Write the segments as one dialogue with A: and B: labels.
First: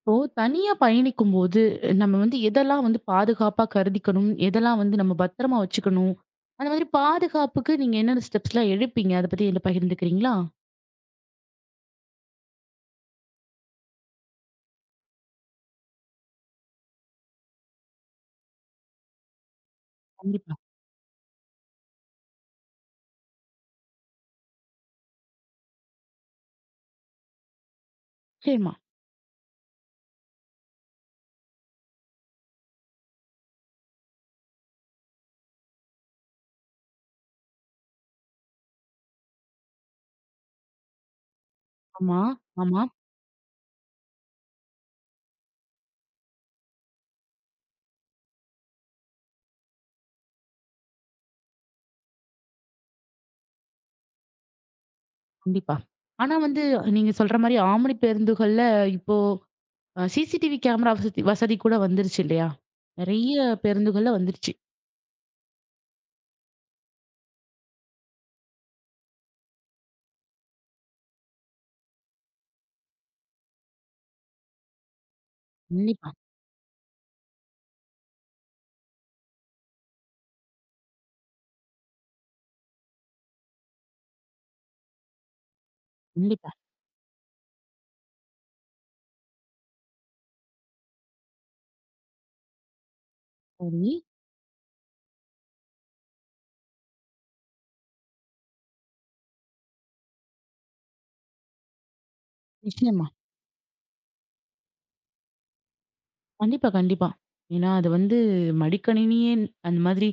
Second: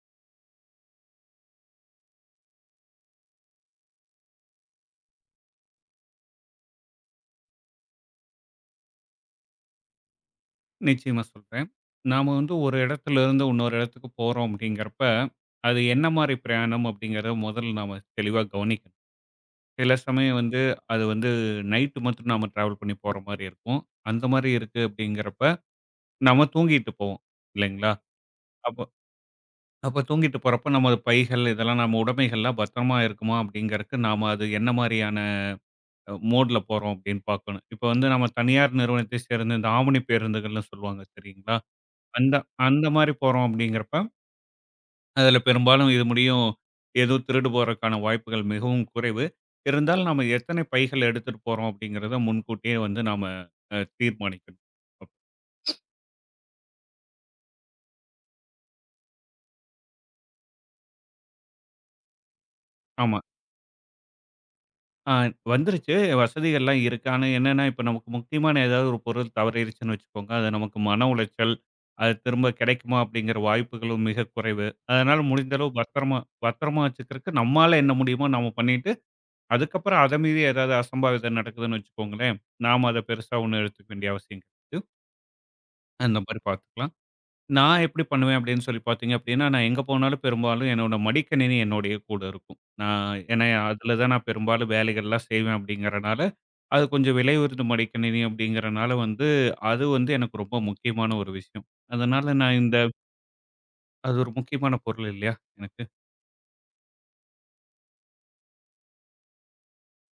A: இப்போ தனியா பயணிக்கும்போது நம்ம வந்து எதெல்லாம் வந்து பாதுகாப்பா கருதிக்கணும்? எதெல்லாம் வந்து நம்ம பத்திரமா வச்சுக்கணும்? அந்த மாதிரி பாதுகாப்புக்கு நீங்க என்னென்ன ஸ்டெப்ஸ்லாம் எடுப்பீங்க? அத பத்தி என்ட்ட பகிர்ந்துக்கிறீங்களா?
B: நிச்சயமா சொல்றேன். நாம வந்து ஒரு இடத்துல இருந்து இன்னொரு இடத்துக்கு போறோம் அப்படிங்கிறப்ப, அது என்ன மாரி பிரயாணம் அப்படிங்கிறத முதல்ல நாம தெளிவா கவனிக்கணும். சில சமயம்
A: கண்டிப்பா.
B: வந்து அது வந்து நைட் மட்டும் நாம டிராவல் பண்ணி போற மாரி இருக்கும். அந்த மாரி இருக்கு அப்படிங்கிறப்ப, நம்ம தூங்கிட்டு போவோம் இல்லைங்களா?
A: நிச்சயமா.
B: அப்போ அப்போ தூங்கிட்டு போறப்ப நமது பைகள் இதெல்லாம் நம்ம உடைமைகள்லாம் பத்திரமா இருக்குமா அப்படிங்கிறதுக்கு நாம அது என்ன மாரியான மோட்ல போறோம் அப்படின்னு பார்க்கணும். இப்போ வந்து நம்ம தனியார் நிறுவனத்தை சேர்ந்த இந்த ஆம்னி பேருந்துகள்னு சொல்லுவாங்க தெரியுங்களா?
A: ஆமா,
B: அந்த
A: ஆமா.
B: அந்த மாரி போறோம் அப்படிங்கிறப்ப, அதுல பெரும்பாலும் இது முடியும் ஏதோ திருடு போறக்கான வாய்ப்புகள் மிகவும் குறைவு. இருந்தாலும் நம்ம எத்தனை பைகள் எடுத்துட்டு போறோம் அப்படிங்கிறத முன்கூட்டியே வந்து நாம தீர்மானிக்கணும். அப்
A: கண்டிப்பா. ஆனா வந்து நீங்க சொல்ற மாரி ஆம்னி பேருந்துகள்ல இப்போ சிசிடிவி கேமரா வசதி வசதி கூட வந்துருச்சு இல்லையா?
B: ஆமா.
A: நெறைய பேருந்துகள்ல வந்துருச்சு.
B: ஆ வந்துருச்சு வசதிகள்லாம் இருக்கு. ஆனா என்னன்னா, இப்ப நமக்கு முக்கியமான ஏதாவது ஒரு பொருள் தவறிருச்சுன்னு வச்சுக்கோங்க, அது நமக்கு மன உளைச்சல், அது திரும்ப கிடைக்குமா அப்படிங்கிற வாய்ப்புகளும் மிக குறைவு. அதனால முடிந்த அளவு
A: கண்டிப்பா,
B: பத்திரமா பத்திரமா வச்சுக்கிறதுக்கு நம்மால என்ன முடியுமோ நம்ம பண்ணிட்டு அதுக்கப்புறம் அத மீறி ஏதாவது அசம்பாவிதம் நடக்குதுன்னு வச்சுக்கோங்களேன், நாம அத பெருசா ஒண்ணும் எடுத்துக்க வேண்டிய அவசியம் கிடையாது. அந்த மாரி
A: கண்டிப்பா.
B: பார்த்துக்கலாம். நான் எப்படி பண்ணுவேன் அப்படின்னு சொல்லி பார்த்தீங்க அப்படின்னா, நான் எங்க போனாலும் பெரும்பாலும் என்னோட மடிக்கணினி என்னோடயே கூட இருக்கும். நான் ஏன்னா
A: சரி.
B: அதில தான் நான் பெரும்பாலும் வேலைகள்லாம் செய்வேன் அப்படிங்கிறனால, அது கொஞ்சம் விலை உயர்ந்த மடிக்கணினி அப்படிங்கிறனால வந்து, அது வந்து எனக்கு ரொம்ப முக்கியமான ஒரு விஷயம். அதனால நான் இந்த
A: நிச்சயமா.
B: அது ஒரு முக்கியமான பொருள் இல்லையா எனக்கு?
A: கண்டிப்பா, கண்டிப்பா. ஏன்னா அது வந்து மடிக்கணினியே அந்த மாதிரி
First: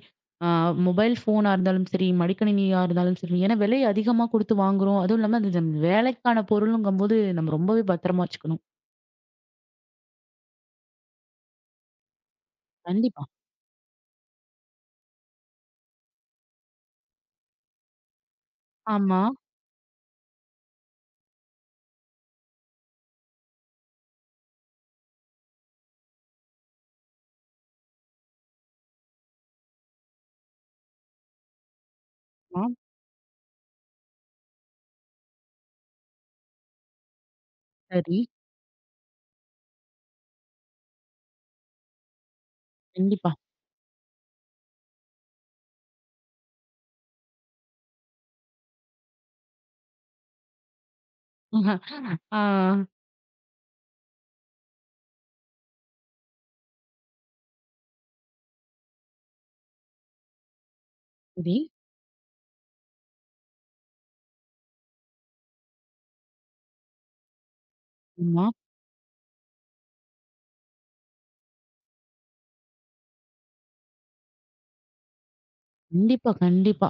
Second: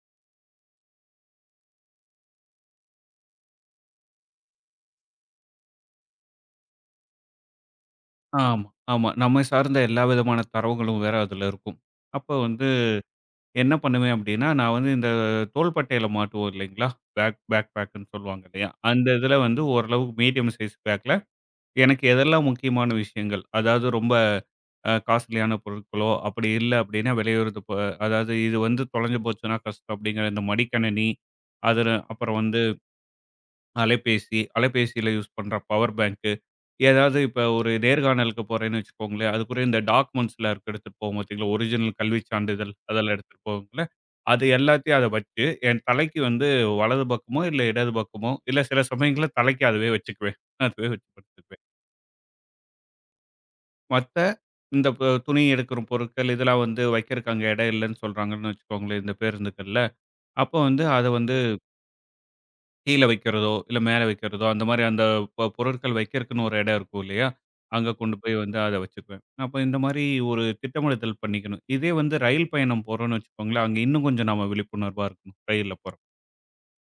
A: ஆ மொபைல் ஃபோனா இருந்தாலும் சரி, மடிக்கணினியா இருந்தாலும் சரி, ஏன்னா விலை அதிகமா குடுத்து வாங்குறோம். அதுவும் இல்லாம அது நம்ம வேலைக்கான பொருளுங்கும்போது நம்ம ரொம்பவே பத்திரமா வச்சுக்கணும்.
B: ஆமா, ஆமா. நம்மை சார்ந்த எல்லா விதமான தரவுகளும் வேற அதில இருக்கும். அப்ப வந்து
A: கண்டிப்பா.
B: என்ன பண்ணுவேன் அப்படின்னா, நான் வந்து இந்த தோள்பட்டையில மாட்டுவோம் இல்லைங்களா? பேக் பேக் பேக்குன்னு சொல்லுவாங்க இல்லையா? அந்த
A: ஆமா.
B: இதில வந்து ஓரளவுக்கு மீடியம் சைஸ் பேக்கில எனக்கு எதெல்லாம் முக்கியமான விஷயங்கள், அதாவது ரொம்ப காஸ்ட்லியான பொருட்களோ, அப்படி இல்ல அப்படின்னா விலையுறது அதாவது இது வந்து தொலைஞ்சு போச்சுன்னா கஷ்டம் அப்படிங்கிற இந்த மடிக்கணினி, அதில அப்புறம் வந்து
A: ஆமா.
B: அலைபேசி, அலைபேசியில யூஸ் பண்ற பவர் பேங்க் ஏதாவது இப்ப ஒரு
A: சரி.
B: நேர்காணலுக்கு போறேன்னு வச்சுக்கோங்களேன், அதுக்குரிய இந்த டாக்குமெண்ட்ஸ்லாம் இருக்கு எடுத்துட்டு போவோம் பார்த்தீங்களா? ஒரிஜினல் கல்விச் சான்றிதழ் அதெல்லாம்
A: கண்டிப்பா.
B: எடுத்துட்டு போவோம்ல. அது எல்லாத்தையும் அத வச்சு என் தலைக்கு வந்து வலது பக்கமோ, இல்ல இடது பக்கமோ, இல்ல சில சமயங்கள்ல தலைக்கு அதுவே வச்சுக்குவேன். அதுவே வச்சு படுத்துக்குவேன்.
A: ஆ.
B: மத்த இந்த துணி எடுக்கிற பொருட்கள் இதெல்லாம் வந்து வைக்கிறக்கு அங்க இடம் இல்லன்னு சொல்றாங்கன்னு வச்சுக்கோங்களேன், இந்த பேருந்துகள்ல. அப்போ வந்து அத வந்து
A: சரி.
B: கீழ வைக்கிறதோ, இல்ல மேல வைக்கிறதோ, அந்த மாரி அந்த பொருட்கள் வைக்கிறக்குன்னு ஒரு இடம் இருக்கும் இல்லையா? அங்க கொண்டு போய்
A: ஆமா.
B: வந்து அத வச்சுக்குவேன். அப்ப இந்த மாரி ஒரு திட்டமிடுதல் பண்ணிக்கணும். இதே வந்து ரயில் பயணம் போறோம்ன்னு வச்சுக்கோங்களேன், அங்க இன்னும் கொஞ்சம் நாம விழிப்புணர்வா இருக்கணும், ரயில்ல போறப்ப.
A: கண்டிப்பா, கண்டிப்பா.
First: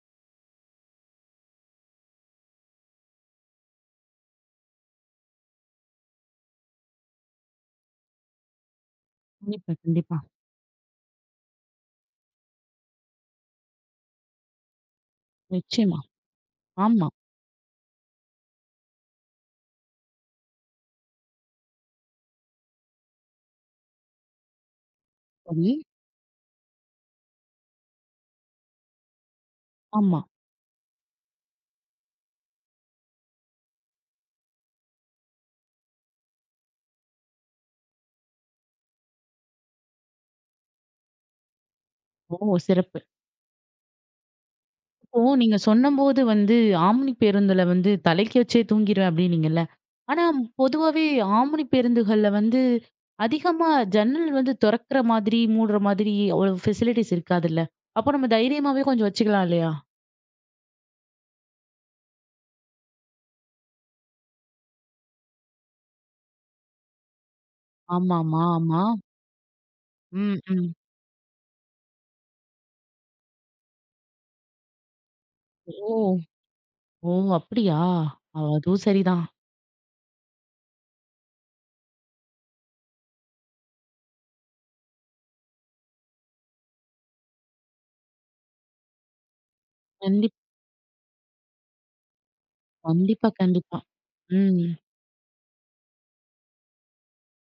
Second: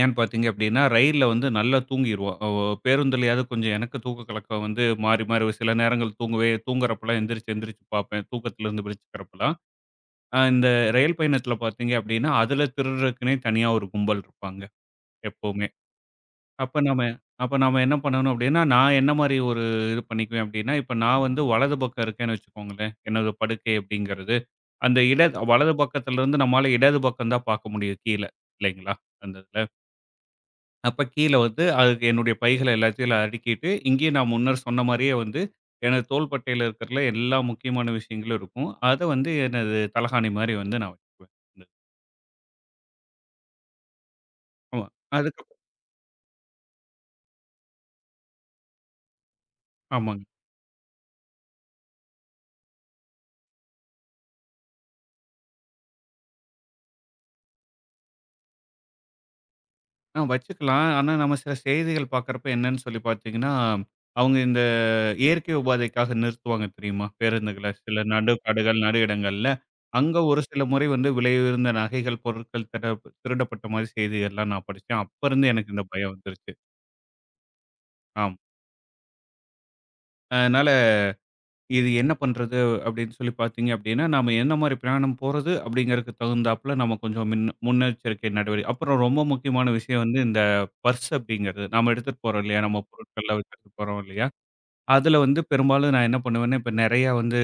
B: ஏன்னு பார்த்தீங்க அப்டின்னா, ரயில்ல வந்து நல்லா தூங்கிருவோம். அ ஒ பேருந்துலயாவது கொஞ்சம் எனக்கு தூக்க கலக்கம் வந்து மாறி, மாறி ஒரு சில நேரங்கள் தூங்கவே தூங்குறப்பலாம் எந்திரிச்சு, எந்திரிச்சு பார்ப்பேன். தூக்கத்துலருந்து விழிச்சுக்கிறப்பலாம்.
A: கண்டிப்பா, கண்டிப்பா.
B: இந்த ரயில் பயணத்தில பார்த்தீங்க அப்டின்னா, அதுல திருடுறதுக்குன்னே தனியா ஒரு கும்பல் இருப்பாங்க எப்பவுமே.
A: நிச்சயமா.
B: அப்ப நாம
A: ஆமா.
B: அப்ப நாம என்ன பண்ணணும் அப்படின்னா, நான் என்ன மாரி ஒரு இது பண்ணிக்குவேன் அப்படின்னா, இப்ப நான் வந்து வலது பக்கம் இருக்கேன்னு வச்சுக்கோங்களேன், என்னோட படுக்கை அப்படிங்கிறது. அந்த இடது
A: சரி.
B: வலது பக்கத்துலருந்து நம்மால இடது பக்கம் தான் பார்க்க முடியும் கீழ, இல்லைங்களா? அந்த இதுல.
A: ஆமா.
B: அப்ப கீழ வந்து அதுக்கு என்னுடைய பைகள எல்லாத்தையும் அதுல அடுக்கிட்டு, இங்கேயும் நான் முன்னர் சொன்ன மாரியே வந்து எனது தோள்பட்டையில இருக்கிறல எல்லா முக்கியமான விஷயங்களும் இருக்கும். அத வந்து எனது தலகாணி மாரி வந்து நான் வச்சுக்குவேன்.
A: ஓ! சிறப்பு.
B: ஆமா.
A: இப்போ
B: அதுக்கப்
A: நீங்க சொன்னம்போது வந்து, ஆம்னி பேருந்துல வந்து தலைக்கு வச்சே தூங்கிருவேன் அப்டின்னீங்கல்ல.
B: ஆமாங்க.
A: ஆனா பொதுவாவே ஆம்னி பேருந்துகள்ல வந்து அதிகமா ஜன்னல் வந்து தொறக்கிற மாதிரி, மூடுற மாதிரி அவ்வளவு ஃபெசிலிட்டிஸ் இருக்காதுல்ல. அப்போ நம்ம தைரியமாவே கொஞ்சம் வச்சுக்கலாம் இல்லையா?
B: வச்சுக்கலாம். ஆனா, நம்ம சில செய்திகள் பார்க்குறப்ப என்னன்னு சொல்லி பார்த்தீங்கன்னா, அவங்க இந்த இயற்கை உபாதைக்காக நிறுத்துவாங்க தெரியுமா? பேருந்துகள சில நடு
A: ஆமாமா, ஆமா. ஆமா.
B: காடுகள், நடு இடங்கள்ல. அங்க
A: ம்,
B: ஒரு சில
A: ம்.
B: முறை வந்து விலை உயர்ந்த நகைகள், பொருட்கள் திருடப்பட்ட மாரி செய்திகள்லாம் நான் படிச்சேன். அப்பருந்து எனக்கு இந்த
A: ஓ!
B: பயம் வந்துருச்சு.
A: ஓ! அப்படியா?
B: ஆம்.
A: அதுவும் சரிதான்.
B: அதனால இது என்ன பண்றது? அப்படின்னு சொல்லி பார்த்தீங்க அப்படின்னா, நாம என்ன மாரி பிரயாணம் போறது அப்படிங்கிறதுக்கு தகுந்தாப்புல நம்ம கொஞ்சம் முன்னெச்சரிக்கை அப்புறம் ரொம்ப முக்கியமான விஷயம் வந்து
A: கண்டிப்
B: இந்த பர்ஸ் அப்படிங்கிறது. நாம எடுத்துட்டு போறோம் இல்லையா? நம்ம
A: கண்டிப்பா,
B: பொருட்கள்லாம் வச்சுட்டு
A: கண்டிப்பா.
B: போறோம் இல்லையா?
A: ம்.
B: அதில வந்து பெரும்பாலும் நான் என்ன பண்ணுவேன்னா, இப்ப நெறையா வந்து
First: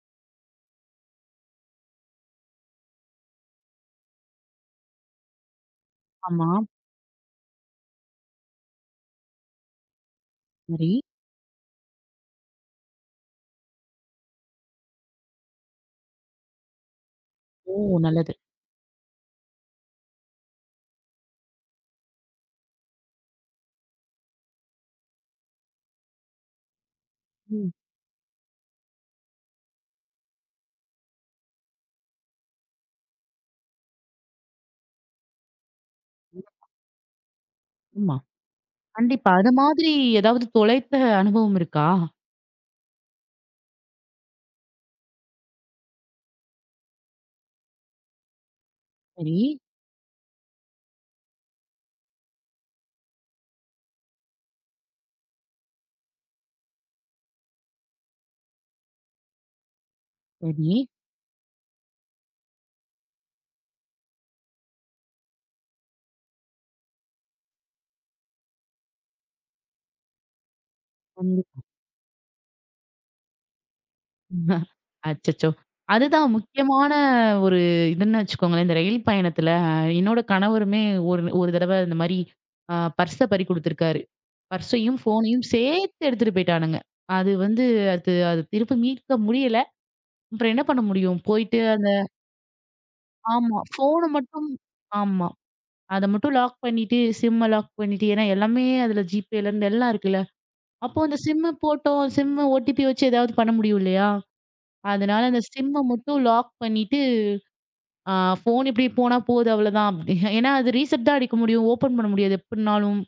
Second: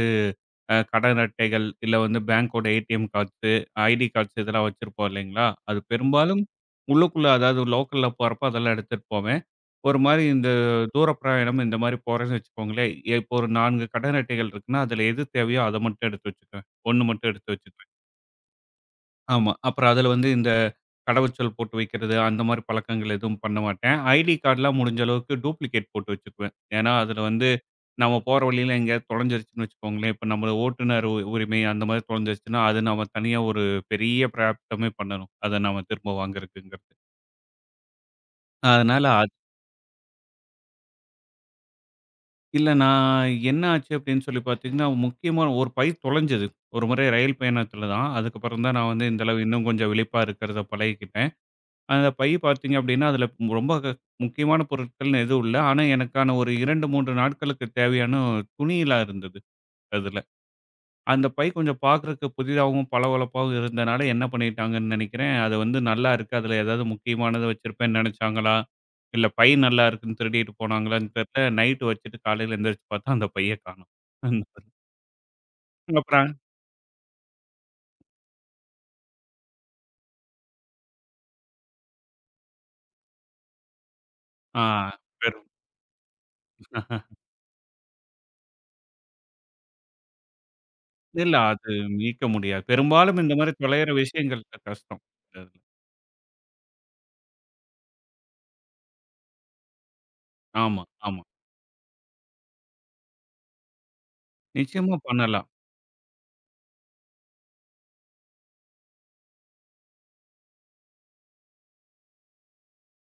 B: கடன் அட்டைகள், இல்ல வந்து பேங்கோட ஏடிஎம் கார்ட்ஸு, ஐடி கார்ட்ஸ் இதெல்லாம் வச்சிருப்போம் இல்லைங்களா? அது பெரும்பாலும்
A: ஆமா.
B: உள்ளுக்குள்ள அதாவது லோக்கல்ல போறப்ப அதெல்லாம் எடுத்துட்டு போவேன். ஒரு மாரி இந்த
A: சரி.
B: தூர பிரயாணம் இந்த மாரி போறேன்னு வச்சுக்கோங்களேன், இப்போ ஒரு 4 கடன் அட்டைகள் இருக்குன்னா, அதுல எது தேவையோ அத மட்டும் எடுத்து வச்சுக்குவேன். 1 மட்டும் எடுத்து
A: ஓ!
B: வச்சுக்குவேன்.
A: நல்லது.
B: ஆமா. அப்புறம் அதுல வந்து இந்த கடவுச்சொல் போட்டு வைக்கிறது, அந்த மாரி பழக்கங்கள் எதுவும் பண்ண மாட்டேன். ஐடி கார்ட்லாம் முடிஞ்ச அளவுக்கு டூப்ளிகேட் போட்டு வச்சுக்குவேன். ஏன்னா, அதுல வந்து
A: ம்.
B: நம்ம போற வழியில எங்கேயாவது தொலைஞ்சிருச்சுன்னு வச்சுக்கோங்களேன், இப்ப நம்மளோட ஓட்டுநர் உரிமை அந்த மாரி தொலைஞ்சிருச்சுன்னா, அது நாம தனியா ஒரு பெரிய பிராப்ளமே பண்ணணும். அத நாம திரும்ப வாங்குறதுக்குங்கிறது.
A: ஆமா.
B: அதனால
A: கண்டிப்பா. அது மாதிரி ஏதாவது தொலைத்த அனுபவம் இருக்கா?
B: இல்ல நான் என்ன ஆச்சு அப்படின்னு சொல்லி பார்த்தீங்கன்னா, முக்கியமா ஒரு பை தொலைஞ்சது. ஒரு முறை ரயில் பயணத்தில தான். அதுக்கப்புறம் தான் நான் வந்து இந்த
A: சரி.
B: அளவு இன்னும் கொஞ்சம் விழிப்பா இருக்கிறத பழகிக்கிட்டேன். அந்த பை பார்த்தீங்க அப்படின்னா, அதில ரொம்ப முக்கியமான பொருட்கள்னு எதுவும் இல்ல. ஆனா, எனக்கான ஒரு 2, 3 நாட்களுக்கு தேவையான துணிலாம் இருந்தது அதுல.
A: சரி.
B: அந்த பை கொஞ்சம் பார்க்கறக்கு புதிதாவும், பளபளப்பாவும் இருந்தனால என்ன பண்ணிட்டாங்கன்னு நெனைக்கிறேன், அது வந்து நல்லா இருக்கு. அதில ஏதாவது முக்கியமானத வச்சிருப்பேன்னு நெனைச்சாங்களா? இல்ல பை நல்லா இருக்குன்னு திருடிட்டு போனாங்களான்னு தெர்ல. நைட் வச்சுட்டு காலையில எந்திரிச்சு பார்த்தா அந்த பைய காணோம். அந்த
A: கண்டிப்பா. அச்சச்சோ!
B: இதுல.
A: அதுதான்
B: அப்புறம்
A: முக்கியமான ஒரு இதுன்னு வச்சுக்கோங்களேன். இந்த ரயில் பயணத்துல என்னோட கணவருமே ஒரு ஒரு தடவ இந்த மாரி பர்ஸ பறி குடுத்துருக்காரு.
B: ஆ
A: பர்ஸையும்,
B: பெரும்
A: ஃபோனையும் சேர்த்து எடுத்துட்டு போயிட்டானுங்க. அது வந்து அது அது திருப்பி மீட்க முடியல. அப்புறம் என்ன பண்ண முடியும்?
B: இல்ல
A: போயிட்டு
B: அது
A: அந்த.
B: மீட்க முடியாது. பெரும்பாலும் இந்த மாரி
A: ஆமா.
B: தொலையிற
A: ஃபோன
B: விஷயங்கள்
A: மட்டும்.
B: கஷ்டம்.
A: ஆமா. அத மட்டும் லாக் பண்ணிட்டு, சிம்ம லாக் பண்ணிட்டு ஏன்னா எல்லாமே அதுல ஜிபேல இருந்து எல்லாம் இருக்குல்ல.
B: ஆமா,
A: அப்போ அந்த
B: ஆமா.
A: சிம்ம போட்டோம், சிம்ம ஓடிபி வச்சு ஏதாவது பண்ண முடியும் இல்லையா?
B: நிச்சயமா
A: அதனால அந்த
B: பண்ணலாம்.
A: சிம்ம மட்டும் லாக் பண்ணிட்டு, ஆ ஃபோன் இப்படி போனா போது அவ்வளோதான். அப்படி ஏன்னா அது ரீசெட் தான் அடிக்க முடியும். ஓப்பன் பண்ண முடியாது எப்படினாலும்.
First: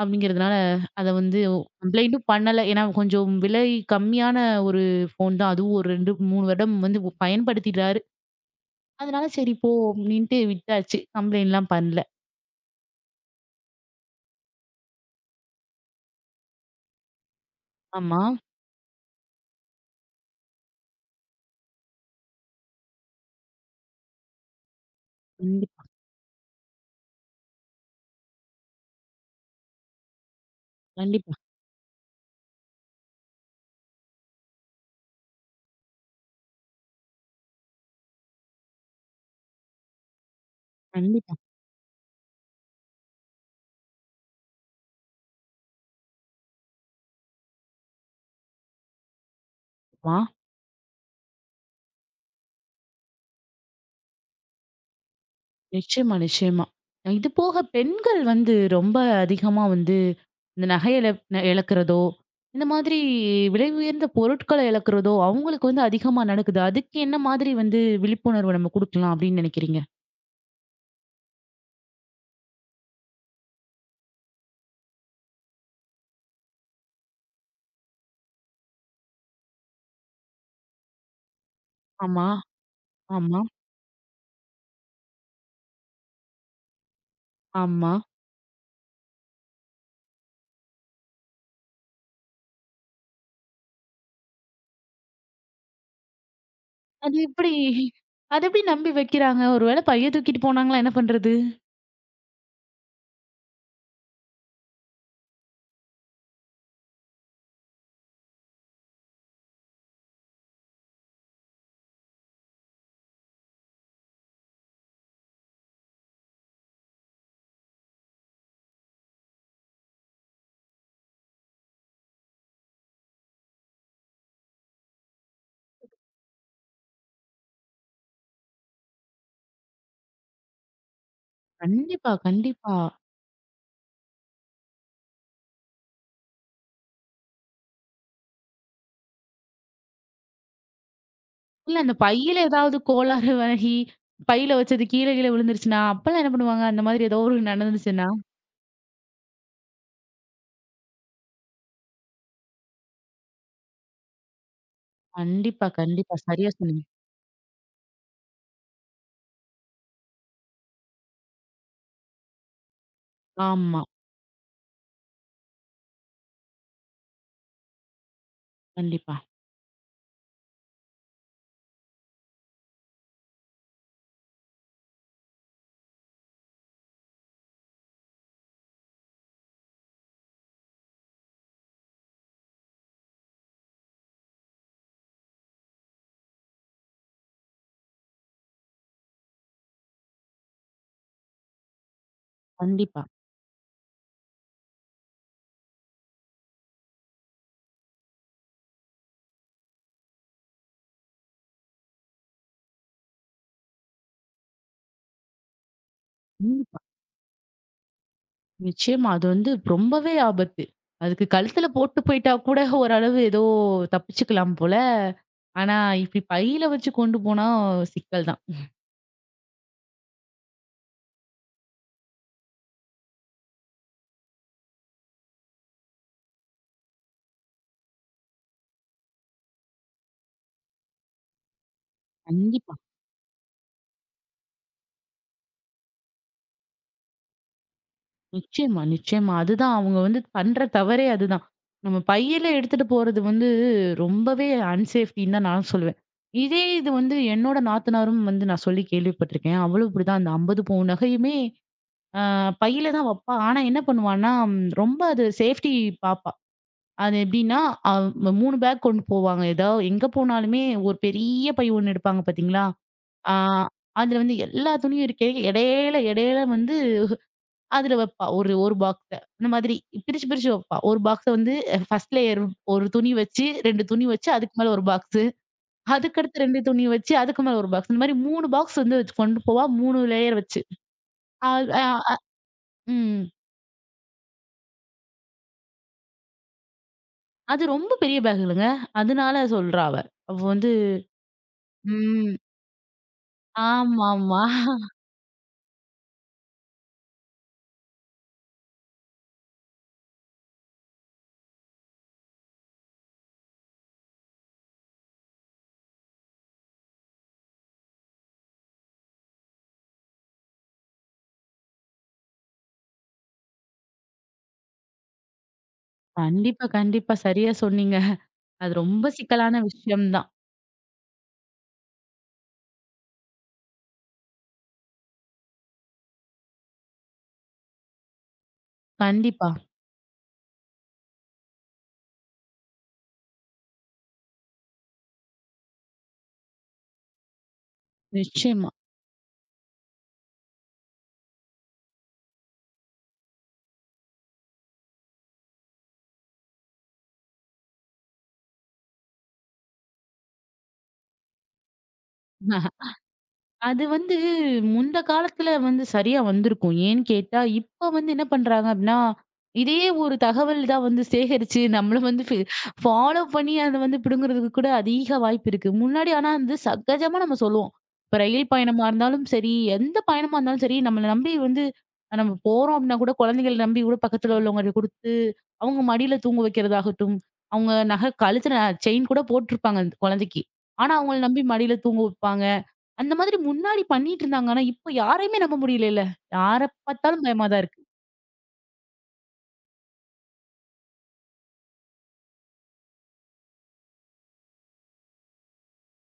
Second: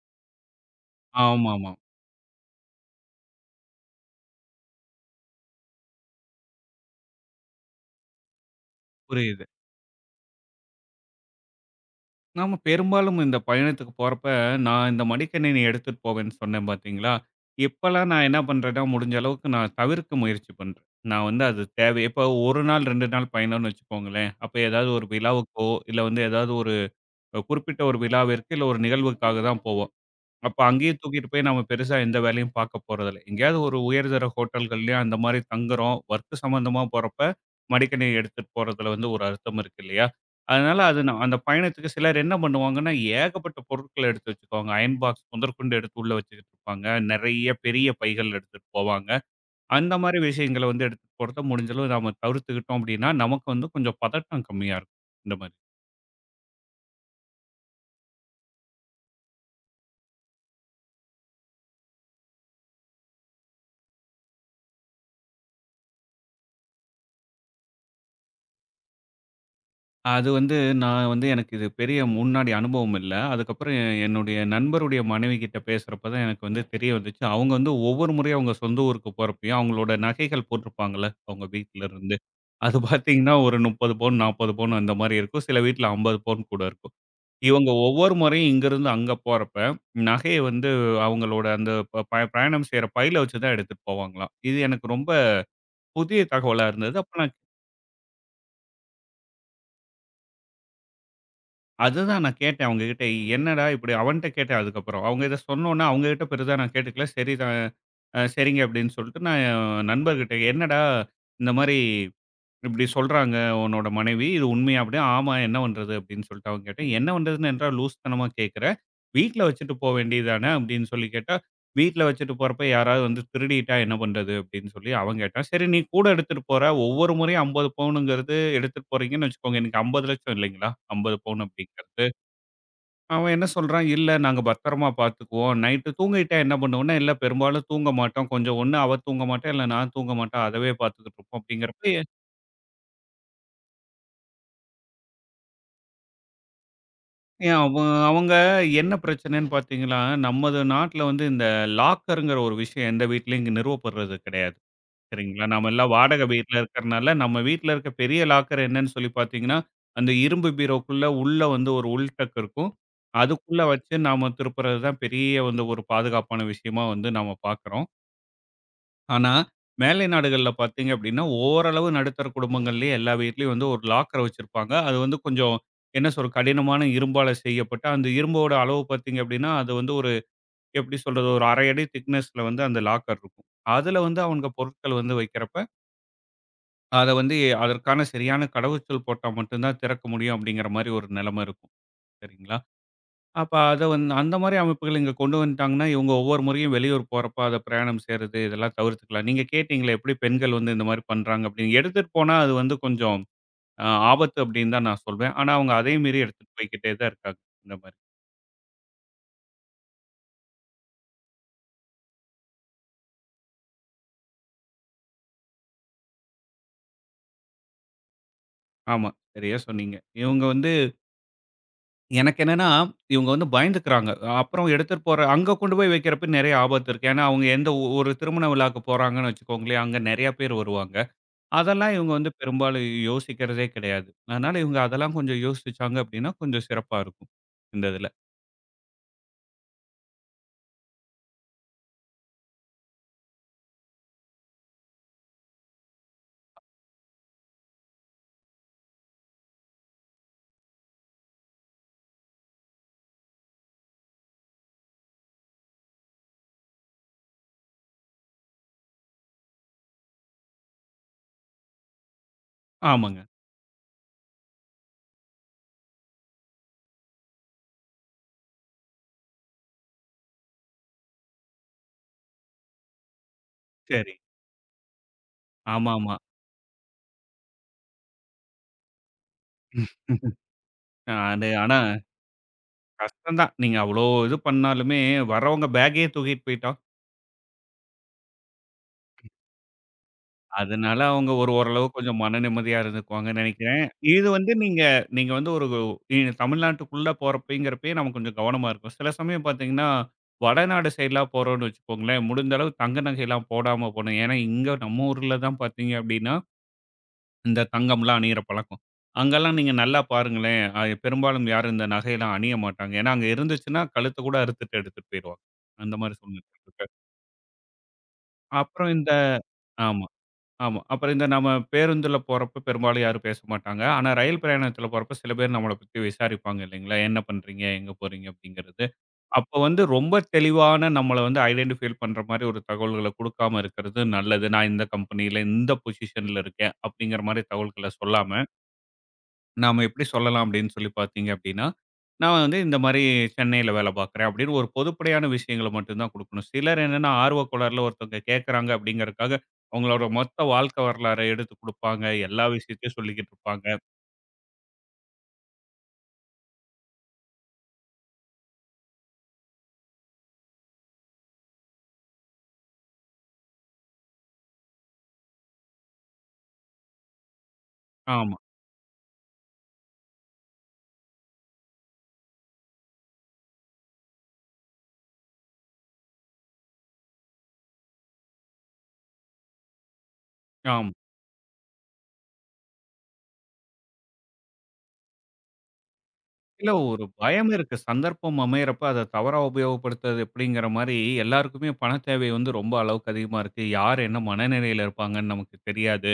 A: அப்படிங்கிறதுனால அத வந்து
B: ஆமாமா.
A: கம்ப்ளைண்டும் பண்ணல. ஏன்னா கொஞ்சம் விலை கம்மியான ஒரு ஃபோன் தான். அதுவும் ஒரு 2, 3 வருடம் வந்து பயன்படுத்திட்டாரு. அதனால
B: புரியுது.
A: சரி போ அப்படின்ட்டு விட்டாச்சு. கம்ப்ளைண்ட்லாம் பண்ணல.
B: நாம பெரும்பாலும் இந்த பயணத்துக்கு போறப்ப, நான் இந்த மடிக்கணினி எடுத்துட்டு போவேன்னு சொன்னேன் பார்த்தீங்களா? இப்பல்லாம்
A: ஆமா.
B: நான் என்ன பண்றேன்னா, முடிஞ்ச அளவுக்கு நான் தவிர்க்க முயற்சி பண்றேன். நான் வந்து அது தேவை இப்ப 1 நாள், 2 நாள் பயணம்னு வச்சுக்கோங்களேன். அப்ப ஏதாவது ஒரு விழாவுக்கோ,
A: கண்டிப்பா,
B: இல்ல வந்து ஏதாவது ஒரு குறிப்பிட்ட ஒரு விழாவிற்கு, இல்ல ஒரு நிகழ்வுக்காக தான் போவோம். அப்ப அங்கேயே தூக்கிட்டு
A: கண்டிப்பா,
B: போய் நம்ம பெருசா எந்த வேலையும் பார்க்க போறதில்ல. எங்கேயாவது ஒரு உயர்தர ஹோட்டல்கள்லயோ அந்த மாரி தங்குறோம். ஒர்க் சம்மந்தமா போறப்ப, மடிக்கணினி எடுத்துட்டு போறதுல வந்து ஒரு அர்த்தம் இருக்கு இல்லையா? அதனால அது நான்
A: கண்டிப்பா.
B: அந்த பயணத்துக்கு சிலர் என்ன பண்ணுவாங்கன்னா, ஏகப்பட்ட பொருட்கள எடுத்து வச்சுக்குவாங்க. அயர்ன் பாக்ஸ் முதற்கொண்டு எடுத்து உள்ள வச்சுக்கிட்டு இருப்பாங்க. நெறைய பெரிய பைகள் எடுத்துட்டு போவாங்க. அந்த
A: வா
B: மாரி விஷயங்கள வந்து எடுத்துட்டு போறத முடிஞ்ச அளவு நாம தவிர்த்துக்கிட்டோம் அப்படின்னா, நமக்கு வந்து கொஞ்சம் பதட்டம் கம்மியா இருக்கும். இந்த மாரி.
A: நிச்சயமா, நிச்சயமா. இது போக பெண்கள் வந்து ரொம்ப அதிகமா வந்து இந்த நகை இழக்கிறதோ, இந்த மாதிரி விலை உயர்ந்த பொருட்கள இழக்கிறதோ, அவங்களுக்கு வந்து அதிகமா நடக்குது. அதுக்கு என்ன மாதிரி வந்து விழிப்புணர்வு நம்ம குடுக்கலாம் அப்படின்னு நினைக்கிறீங்க?
B: அது வந்து நான் வந்து எனக்கு இது பெரிய முன்னாடி அனுபவம் இல்ல. அதுக்கப்புறம் என்னுடைய நண்பருடைய மனைவி கிட்ட பேசுறப்ப தான் எனக்கு வந்து தெரிய வந்துச்சு. அவங்க வந்து ஒவ்வொரு முறையும் அவங்க சொந்த ஊருக்கு போறப்பயும், அவங்களோட நகைகள் போட்டிருப்பாங்கல்ல, அவங்க வீட்ல இருந்து.
A: ஆமா,
B: அது பார்த்தீங்கன்னா,
A: ஆமா,
B: ஒரு 30 பவுன், 40 பவுன் அந்த மாரி இருக்கும். சில வீட்ல 50 பவுன் கூட இருக்கும். இவங்க
A: ஆமா.
B: ஒவ்வொரு முறையும் இங்கருந்து அங்க போறப்ப, நகைய வந்து அவங்களோட அந்த ப ப பயணம் செய்ற பையில வச்சு தான் எடுத்துட்டு போவாங்களாம். இது எனக்கு ரொம்ப புதிய தகவலா இருந்தது. அப்ப
A: அது
B: நான்
A: எப்படி அது எப்படி நம்பி வைக்கிறாங்க? ஒரு வேளை பைய தூக்கிட்டு போனாங்கன்னா என்ன பண்றது?
B: அதுதான் நான் கேட்டேன் அவங்ககிட்ட. என்னடா இப்படி அவன்ட்ட கேட்டேன் அதுக்கப்புறம். அவங்க இத சொன்னோனே அவங்ககிட்ட பெரிதா நான் கேட்டுக்கல. சரி தான் சரிங்க அப்படின்னு சொல்லிட்டு நான் என் நண்பர்கிட்ட என்னடா இந்த மாரி இப்படி சொல்றாங்க உன்னோட மனைவி. இது உண்மையா அப்படின்னா, ஆமா என்ன பண்றது அப்படின்னு சொல்லிட்டு அவன் கேட்டேன். என்ன பண்றதுன்னு என்றா லூஸ்தனமா கேட்கிற? வீட்ல வச்சுட்டு போ வேண்டியதுதானே அப்படின்னு சொல்லி கேட்டா, வீட்ல வச்சுட்டு போறப்ப யாராவது வந்து திருடிட்டா என்ன பண்றது அப்படின்னு சொல்லி அவன் கேட்டான். சரி நீ கூட எடுத்துட்டு போற. ஒவ்வொரு முறையும் 50 பவுனுங்கிறது எடுத்துட்டு போறீங்கன்னு வச்சுக்கோங்க. இன்னைக்கு 50,00,000 இல்லைங்களா? 50 பவுன் அப்படிங்கிறது.
A: கண்டிப்பா, கண்டிப்பா.
B: அவன் என்ன சொல்றான், "இல்ல நாங்க பத்திரமா பார்த்துக்குவோம். நைட்டு தூங்கிட்டா என்ன பண்ணுவோம்னா, இல்ல பெரும்பாலும் தூங்க மாட்டோம். கொஞ்சம் ஒண்ணு அவ தூங்க மாட்டா, இல்ல நான் தூங்க மாட்டேன். அதவே பார்த்துக்கிட்டு இருப்போம்."
A: இல்ல
B: அப்படிங்கிறப்ப
A: அந்த பையில ஏதாவது கோளாறு ஆகி, பையில வச்சது கீழ கீழ விழுந்துருச்சுன்னா, அப்பலாம் என்ன பண்ணுவாங்க? அந்த மாதிரி ஏதோ ஒரு
B: ஏன் அவ
A: நடந்துச்சுன்னா?
B: அவங்க என்ன பிரச்சனைன்னு பார்த்தீங்கன்னா, நமது நாட்ல வந்து இந்த லாக்கர்ங்கிற ஒரு விஷயம் எந்த வீட்லயும் இங்க நிறுவப்படுறது கிடையாது. சரிங்களா?
A: கண்டிப்பா,
B: நாம எல்லாம்
A: கண்டிப்பா.
B: வாடகை
A: சரியா
B: வீட்ல
A: சொன்னீங்க.
B: இருக்கிறனால, நம்ம வீட்ல இருக்க பெரிய லாக்கர் என்னன்னு சொல்லி பார்த்தீங்கன்னா, அந்த இரும்பு பீரோக்குள்ள உள்ள வந்து ஒரு உள்டக் இருக்கும். அதுக்குள்ள
A: ஆமா.
B: வச்சு நாம திருப்புறது தான் பெரிய வந்து ஒரு பாதுகாப்பான விஷயமா வந்து நாம பார்க்குறோம்.
A: கண்டிப்பா,
B: ஆனா, மேலை நாடுகள்ல பார்த்தீங்க அப்படின்னா, ஓரளவு நடுத்தர குடும்பங்கள்லயே எல்லா வீட்லயும் வந்து ஒரு லாக்கர் வச்சிருப்பாங்க. அது வந்து கொஞ்சம் என்ன சொல்றது? கடினமான இரும்பால செய்யப்பட்ட அந்த இரும்போட அளவு பார்த்தீங்க அப்படின்னா, அது வந்து ஒரு எப்படி சொல்றது? ஒரு 1/2 அடி திக்னஸ்ல வந்து அந்த லாக்கர் இருக்கும். அதுல வந்து அவங்க பொருட்கள் வந்து வைக்கிறப்ப, அத வந்து அதற்கான சரியான கடவுச்சொல் போட்டா மட்டும் தான் திறக்க முடியும் அப்படிங்கிற மாரி ஒரு நிலைமை இருக்கும். சரிங்களா?
A: கண்டிப்பா,
B: அப்ப அத வந்து அந்த மாரி அமைப்புகள் இங்க கொண்டு வந்துட்டாங்கன்னா, இவங்க ஒவ்வொரு முறையும் வெளியூர் போறப்ப அத பிரயாணம் செய்றது, இதெல்லாம் தவிர்த்துக்கலாம். நீங்க கேட்டீங்களே எப்படி பெண்கள் வந்து இந்த மாரி பண்றாங்க அப்படின்னு. எடுத்துட்டு போனா அது வந்து கொஞ்சம் ஆபத்து அப்படின்னு தான் நான் சொல்வேன். ஆனா அவங்க அதையும் மீறி எடுத்துட்டு
A: கண்டிப்பா.
B: போய்க்கிட்டே தான் இருக்காங்க. இந்த மாரி.
A: நிச்சயமா. அது வந்து ரொம்பவே ஆபத்து. அதுக்கு கழுத்துல போட்டு போயிட்டா கூட ஓரளவு ஏதோ தப்பிச்சுக்கலாம் போல. ஆனா, இப்டி பையில வச்சு கொண்டு போனா சிக்கல் தான்.
B: ஆமா, சரியா சொன்னீங்க. இவங்க வந்து எனக்கு என்னன்னா, இவங்க வந்து பயந்துக்கிறாங்க. அப்புறம் எடுத்துட்டு போற அங்க கொண்டு போய் வைக்கிறப்ப நெறைய ஆபத்து இருக்கு. ஏன்னா அவங்க எந்த ஒரு திருமண விழாக்கு போறாங்கன்னு வச்சுக்கோங்களேன், அங்க நெறைய பேர் வருவாங்க. அதெல்லாம் இவங்க வந்து
A: கண்டிப்பா.
B: பெரும்பாலும் யோசிக்கிறதே கிடையாது. அதனால இவங்க அதெல்லாம் கொஞ்சம் யோசிச்சாங்க அப்டின்னா, கொஞ்சம் சிறப்பா இருக்கும். இந்த இதுல.
A: நிச்சயமா, நிச்சயமா. அதுதான் அவங்க வந்து பண்ற தவறே அதுதான். நம்ம பையில எடுத்துட்டு போறது வந்து ரொம்பவே அன்சேஃப்டின்னு தான் நான் சொல்லுவேன். இதே இது வந்து என்னோட நாத்தனாரும் வந்து நான் சொல்லி கேள்விப்பட்டிருக்கேன். அவளும் இப்டிதான் அந்த 50 பவுன் நகையுமே ஆ பையில தான் வப்பா. ஆனா என்ன பண்ணுவான்னா, ரொம்ப அது சேஃப்டி பாப்பா. அது எப்படின்னா, அவ் 3 பேக் கொண்டு போவாங்க. ஏதோ எங்க போனாலுமே ஒரு பெரிய பை ஒண்ணு எடுப்பாங்க பார்த்தீங்களா?
B: ஆமாங்க.
A: ஆ அதுல வந்து எல்லா துணியும் இருக்கே. இடையில இடையில வந்து அதுல வப்பா. ஒரு ஒரு பாக்ஸ. இந்த மாதிரி பிரிச்சு பிரிச்சு வப்பா. ஒரு பாக்ஸ வந்து ஃபர்ஸ்ட் லேயர் ஒரு துணி வச்சு, 2 துணி
B: சரி.
A: வச்சு, அதுக்கு மேல ஒரு பாக்ஸு.
B: ஆமாமா.
A: அதுக்கடுத்து 2 துணி வச்சு, அதுக்கு மேல ஒரு பாக்ஸ். இந்த மாரி 3 பாக்ஸ் வந்து வச்சு கொண்டு போவா. 3 லேயர் வச்சு.
B: அது
A: அ
B: ஆனா
A: அ அ ம்.
B: கஷ்டம் தான். நீங்க அவ்ளோ இது பண்ணாலுமே, வரவங்க பேக்கயே தூக்கிட்டு போயிட்டா
A: அது ரொம்ப பெரிய பேக் இல்லங்க. அதனால சொல்றா அவ. அவ வந்து.
B: அதனால அவங்க ஒரு ஓரளவு கொஞ்சம்
A: ம்.
B: மன நிம்மதியா இருந்துக்குவாங்கன்னு நினைக்கிறேன். இது
A: ஆமாமா.
B: வந்து நீங்க நீங்க வந்து ஒரு தமிழ்நாட்டுக்குள்ள போறப்பங்கிறப்பயே நம்ம கொஞ்சம் கவனமா இருக்கும். சில சமயம் பார்த்தீங்கன்னா, வடநாடு சைட்லாம் போறோம்னு வச்சுக்கோங்களேன், முடிந்த அளவு தங்க நகைலாம் போடாம போணும். ஏன்னா, இங்க நம்ம ஊர்ல தான் பார்த்தீங்க அப்படின்னா, இந்த தங்கம்லாம் அணியிற பழக்கம். அங்கெல்லாம் நீங்க நல்லா பாருங்களேன், பெரும்பாலும் யாரும் இந்த நகையெல்லாம் அணிய மாட்டாங்க. ஏன்னா, அங்க இருந்துச்சுன்னா கழுத்த கூட அறுத்துட்டு எடுத்துட்டு போயிருவாங்க. அந்த மாரி சூழ்நிலை
A: கண்டிப்பா,
B: இருக்கு.
A: கண்டிப்பா. சரியா சொன்னீங்க. அது
B: அப்புறம்
A: ரொம்ப
B: இந்த
A: சிக்கலான
B: ஆமா.
A: விஷயம் தான்.
B: ஆமா. அப்புறம் இந்த நம்ம பேருந்துல போறப்ப பெரும்பாலும் யாரும் பேச மாட்டாங்க. ஆனா, ரயில் பிரயாணத்தில போறப்ப சில பேர் நம்மள பத்தி விசாரிப்பாங்க இல்லைங்களா? என்ன பண்றீங்க? எங்க போறீங்க? அப்படிங்கிறது.
A: கண்டிப்பா.
B: அப்போ வந்து ரொம்ப தெளிவான நம்மள வந்து ஐடென்டிஃபை பண்ற மாரி ஒரு தகவல்கள குடுக்காம இருக்கிறது நல்லது. நான் இந்த கம்பெனியில இந்த பொசிஷன்ல இருக்கேன் அப்படிங்கிற மாரி தகவல்கள சொல்லாம
A: நிச்சயமா.
B: நாம எப்படி சொல்லலாம் அப்படின்னு சொல்லி பார்த்தீங்க அப்படின்னா, நான் வந்து இந்த மாரி சென்னையில வேலை பார்க்குறேன் அப்படின்னு ஒரு பொதுப்படையான விஷயங்கள மட்டும் தான் குடுக்கணும். சிலர் என்னன்னா ஆர்வக் கோளாறுல ஒருத்தவங்க கேட்குறாங்க அப்படிங்கிறதுக்காக, அவங்களோட மொத்த வாழ்க்கை வரலாற எடுத்து குடுப்பாங்க. எல்லா விஷயத்தையும் சொல்லிக்கிட்டு இருப்பாங்க.
A: அது வந்து முந்த காலத்துல வந்து சரியா வந்திருக்கும். ஏன்னு கேட்டா, இப்ப வந்து என்ன பண்றாங்க அப்டின்னா, இதே ஒரு தகவல் தான் வந்து சேகரிச்சு நம்மள வந்து ஃபாலோ பண்ணி அத வந்து பிடுங்குறதுக்கு கூட அதிக வாய்ப்பு இருக்கு. முன்னாடி ஆனா வந்து சகஜமா நம்ம சொல்லுவோம். இப்ப
B: ஆமா,
A: ரயில் பயணமா இருந்தாலும் சரி, எந்த பயணமா இருந்தாலும் சரி, நம்மள நம்பி வந்து நம்ம போறோம் அப்டின்னா கூட குழந்தைகள நம்பி கூட பக்கத்துல உள்ளவங்கட்ட குடுத்து, அவங்க மடியில தூங்க வைக்கிறதாகட்டும், அவங்க நகை கழுத்துல செயின் கூட போட்டிருப்பாங்க அந்த குழந்தைக்கு.
B: ஆமா.
A: ஆனா அவங்கள நம்பி மடியில தூங்க வைப்பாங்க. அந்த மாதிரி முன்னாடி பண்ணிட்டு இருந்தாங்க. ஆனா, இப்ப யாரையுமே நம்ப முடியலல்ல. யார
B: இல்ல ஒரு
A: பார்த்தாலும் பயமா
B: பயம்
A: தான்
B: இருக்கு.
A: இருக்கு.
B: சந்தர்ப்பம் அமையறப்ப அத தவறா உபயோகப்படுத்துறது எப்படிங்கிற மாரி எல்லாருக்குமே பணத் தேவை வந்து ரொம்ப அளவுக்கு அதிகமா இருக்கு. யார் என்ன மனநிலையில இருப்பாங்கன்னு நமக்கு தெரியாது.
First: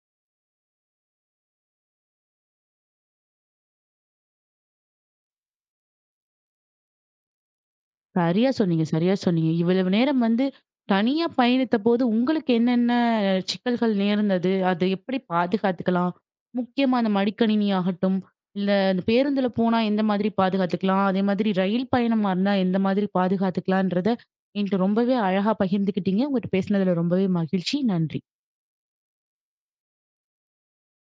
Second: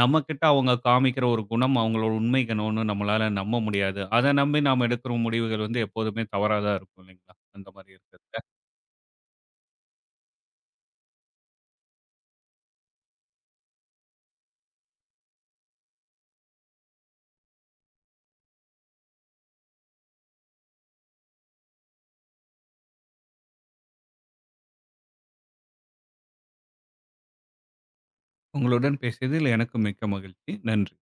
B: நம்மகிட்ட அவங்க காமிக்கிற ஒரு குணம் அவங்களோட உண்மை கணம்னு நம்மளால நம்ப முடியாது. அத நம்பி நாம எடுக்கிற முடிவுகள் வந்து எப்போதுமே தவறா தான் இருக்கும் இல்லைங்களா? அந்த மாரி இருக்கிறதுல.
A: சரியா சொன்னீங்க, சரியா சொன்னீங்க. இவ்வளவு நேரம் வந்து தனியா பயணித்தபோது உங்களுக்கு என்னென்ன சிக்கல்கள் நேர்ந்தது? அத எப்படி பாதுகாத்துக்கலாம்? முக்கியமா அந்த மடிக்கணினி ஆகட்டும், இல்ல இந்த பேருந்துல போனா எந்த மாதிரி பாதுகாத்துக்கலாம்? அதே மாதிரி ரயில் பயணமா இருந்தா எந்த மாதிரி பாதுகாத்துக்கலான்றத என்ட்ட ரொம்பவே அழகா பகிர்ந்துக்கிட்டீங்க. உங்கட்ட பேசினதுல ரொம்பவே மகிழ்ச்சி. நன்றி.
B: உங்களுடன் பேசியதில் எனக்கு மிக்க மகிழ்ச்சி. நன்றி.